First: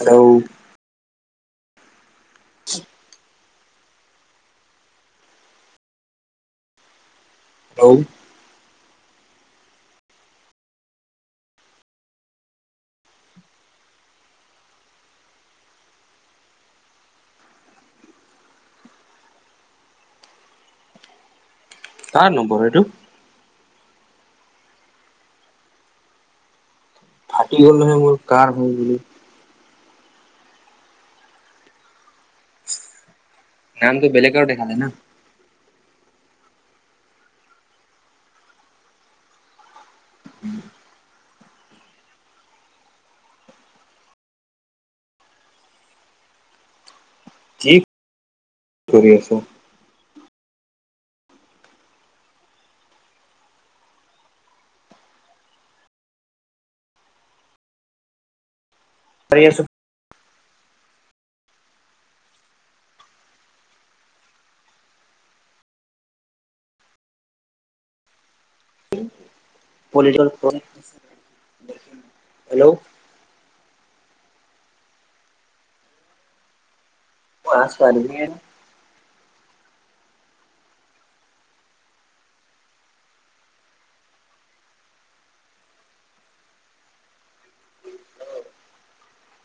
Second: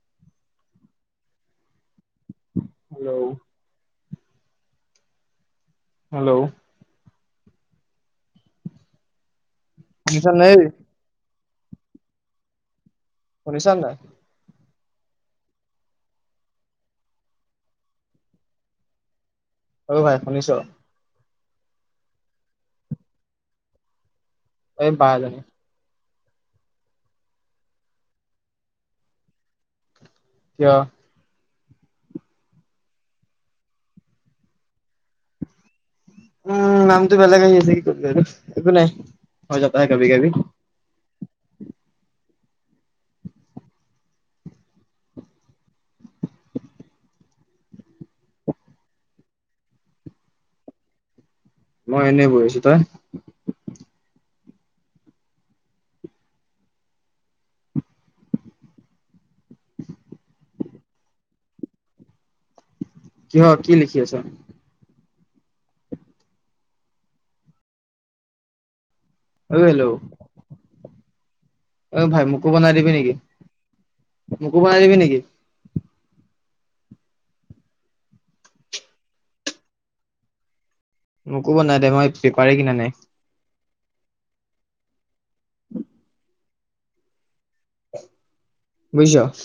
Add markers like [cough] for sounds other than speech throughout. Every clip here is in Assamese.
হেল্ল! হেল্ল'! হেল্ল'! হেল্ল! নিকল নাই ঐ শুনিছা নাই? অ ভাই শুনিছ? কাৰ নম্বৰ হয় এইটো? এ বা এজনী। ফাটি গ'ল নহয় মোৰ কাৰ হয় বুলি। কিয়? নামটো বেলেগৰ দেখালে না। উম নামটো বেলেগ আহি আছে কি কৰিবি আৰু একো নাই হ যাতা হে কাভি কাভি। কি কৰি আছ? মই এনেই বহি আছো, তই? পাৰি আছো। কিহৰ কি লিখি আছ? অ হেল্ল' পলিটিকেল পয়েমচ। অ ভাই মোকো বনাই দিবি নেকি, মোকো বনাই দিবি নেকি? পাছ বাৰ দিনে মোকো বনাই দে মই পেপাৰে কিনা নাই? উম। বুজিছ?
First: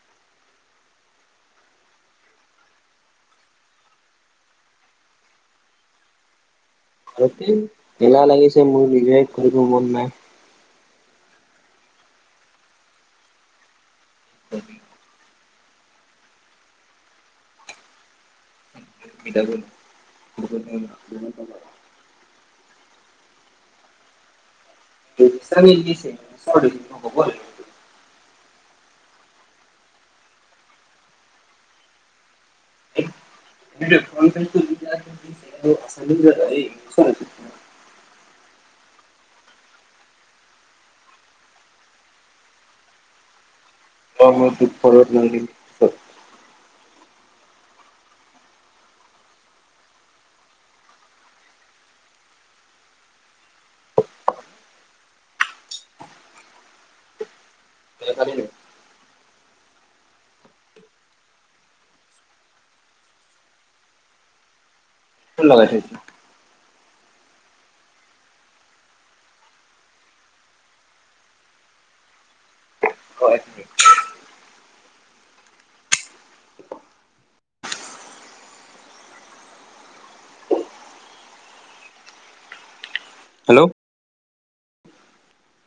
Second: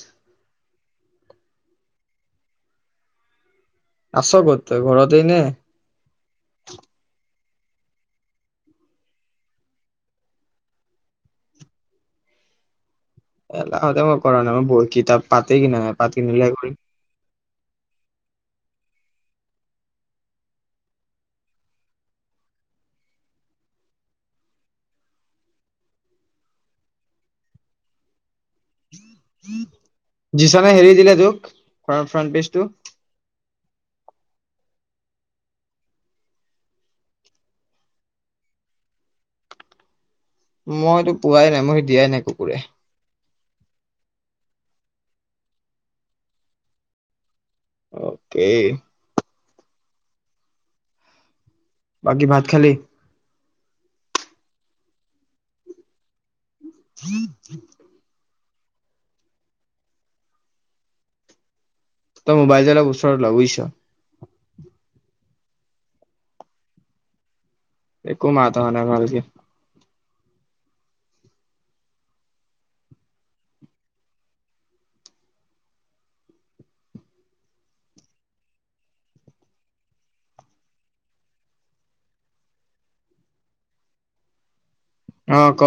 আছ কত তই ঘৰতে নে? এলাহ লাগিছে মোৰ নিজে কৰিব মন নাই। এলাহতে মই কৰা নাই মই ব কিতাপ পাতেই কিনা নাই পাত কিনিলে কৰিম। [inaudible] চ দিছে চ ব যিছনে হেৰি দিলে তোক ফ্ৰ ফ্ৰণ্ট পেজটো? চ [inaudible] মইতো পোৱাই নাই, মই সেই দিয়াই নাই কুকুৰে। ক মই দুখ পত ন অকে। বাকী ভাত খালি? [inaudible] তই মোবাইল অলপ ওচৰত ল বুজিচ? কোন লগাই সেহতি একো মাত অহা নাই ভালকে হেল্ল' অ ক?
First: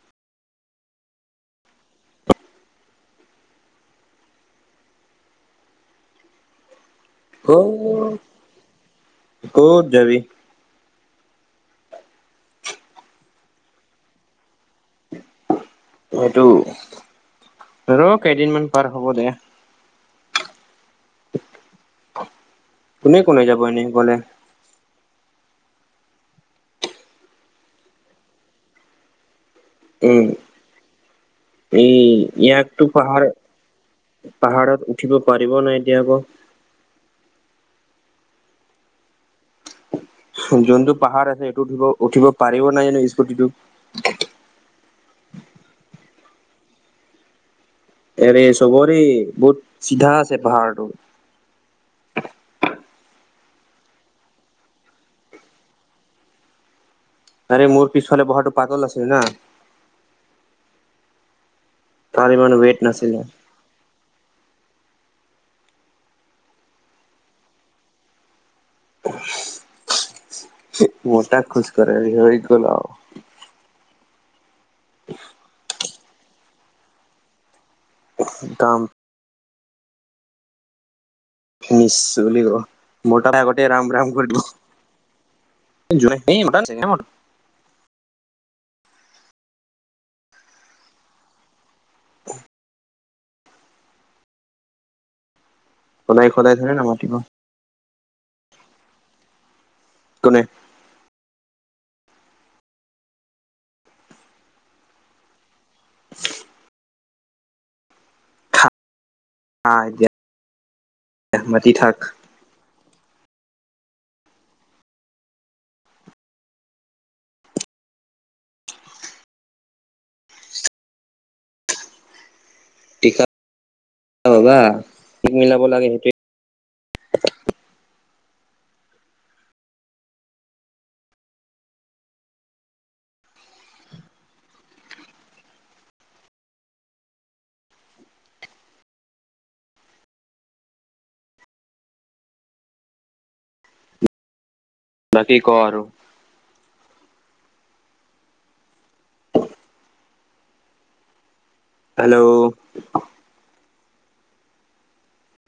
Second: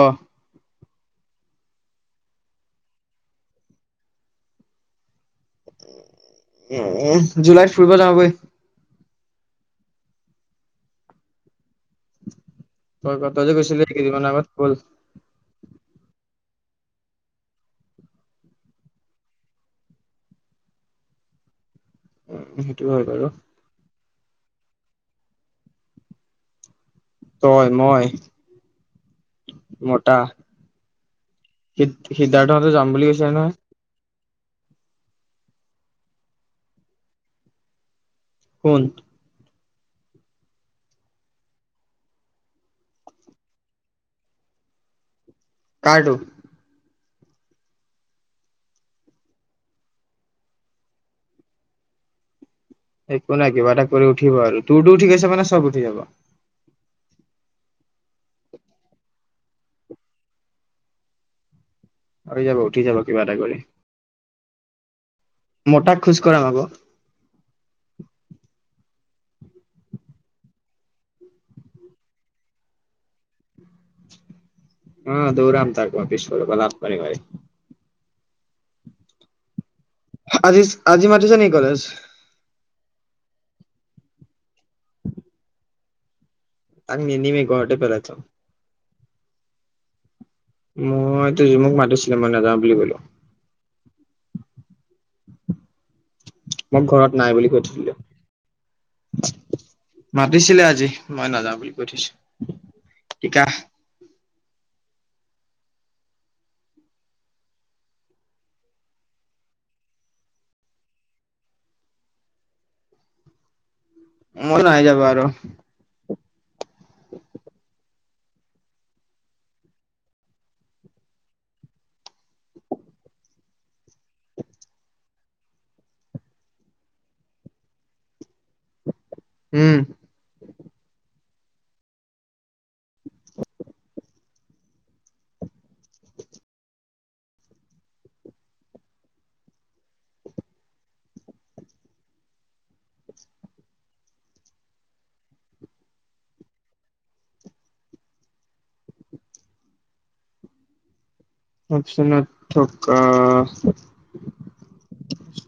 এ জুলাইত ফুৰিব অ যাওঁ বই? ক'ত যাবি? ক ক তই যে কৈছিলি কেইদিনমান আগত বল। সেইটো, ৰ কেইদিনমান পাৰ হ'ব দে। উ সেইটো হয় কোনে বাৰু কোনে যাব এনেই গলে তই মই মটা উম সি এই সিদ্ধাৰ্থ সেতি ইয়াকতো যাম বুলি পাহাৰ কৈছিলে নহয় পাহাৰত উঠিব পাৰিব নাই এতিয়া আকৌ কোন যোনটো পাহাৰ আছে সেইটো উঠিব উঠিব পাৰিব নাই জানো স্কুটিটো কাৰটো এৰে চবৰে বহুত চিধা আছে পাহাৰটো একো নাই কিবা এটা কৰি উঠিব আৰু তোৰতো উঠি গৈছে মানে চব উঠি যাব আৰে মোৰ পিছফালে বহাটো পাতল আছিল ন তাৰ উঠি যাব মানে উঠি ৱেট যাব নাছিল কিবা এটা মটাক খোজকঢ়াম আকৌ মোটাক খোজ কঢ়ালে হৈ গল আৰু অ দৌৰাম তাক পিছফালৰ পৰা লাট মাৰি মাৰি কাম আজি আজি ম ফিনিৰ্চ বুলি ক'ব নকৰাৰ আগতে ৰাম ৰাম বুলি কৈ দিব [inaudible] তাক নিনিবি পাহাৰ টো ওপৰত মইতো জোনক মাতিছিলো মই নাযাওঁ বুলি কলো সদায় সদায় থৰে না মোক ঘৰত মাতিব নাই বুলি কৈ থলোঁ কোনে মাতিছিলে আজি মই নাযাওঁ বুলি কৈ থৈছো সিকা [inaudible] আহ এতিয়া মাতি থাক মই নাই যাব আৰু [inaudible] ঠিকা [unintelligible] হ'বা যি মিলাব লাগে সেইটোৱে [inaudible] উম বাকী ক আৰু অপচনত হেল্ল' থকা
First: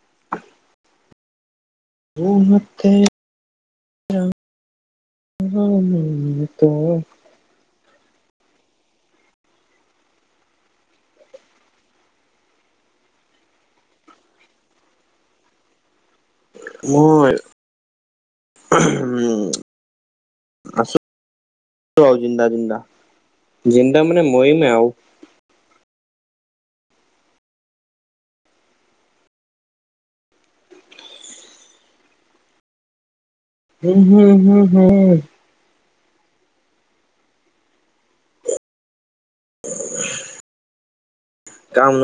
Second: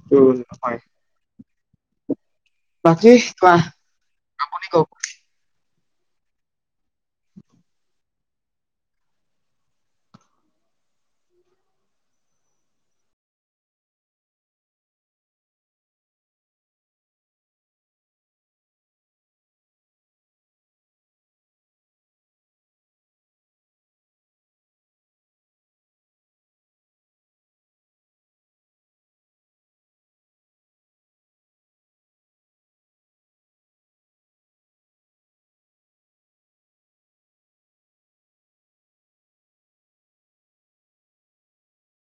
নহয় বাকী কোৱা আপুনি কওক। [unintelligible] [unintelligible] মই উম আছে জিন্দা জিন্দা জিন্দা মানে মৰিম আৰু উম হুম হুম হুম কাম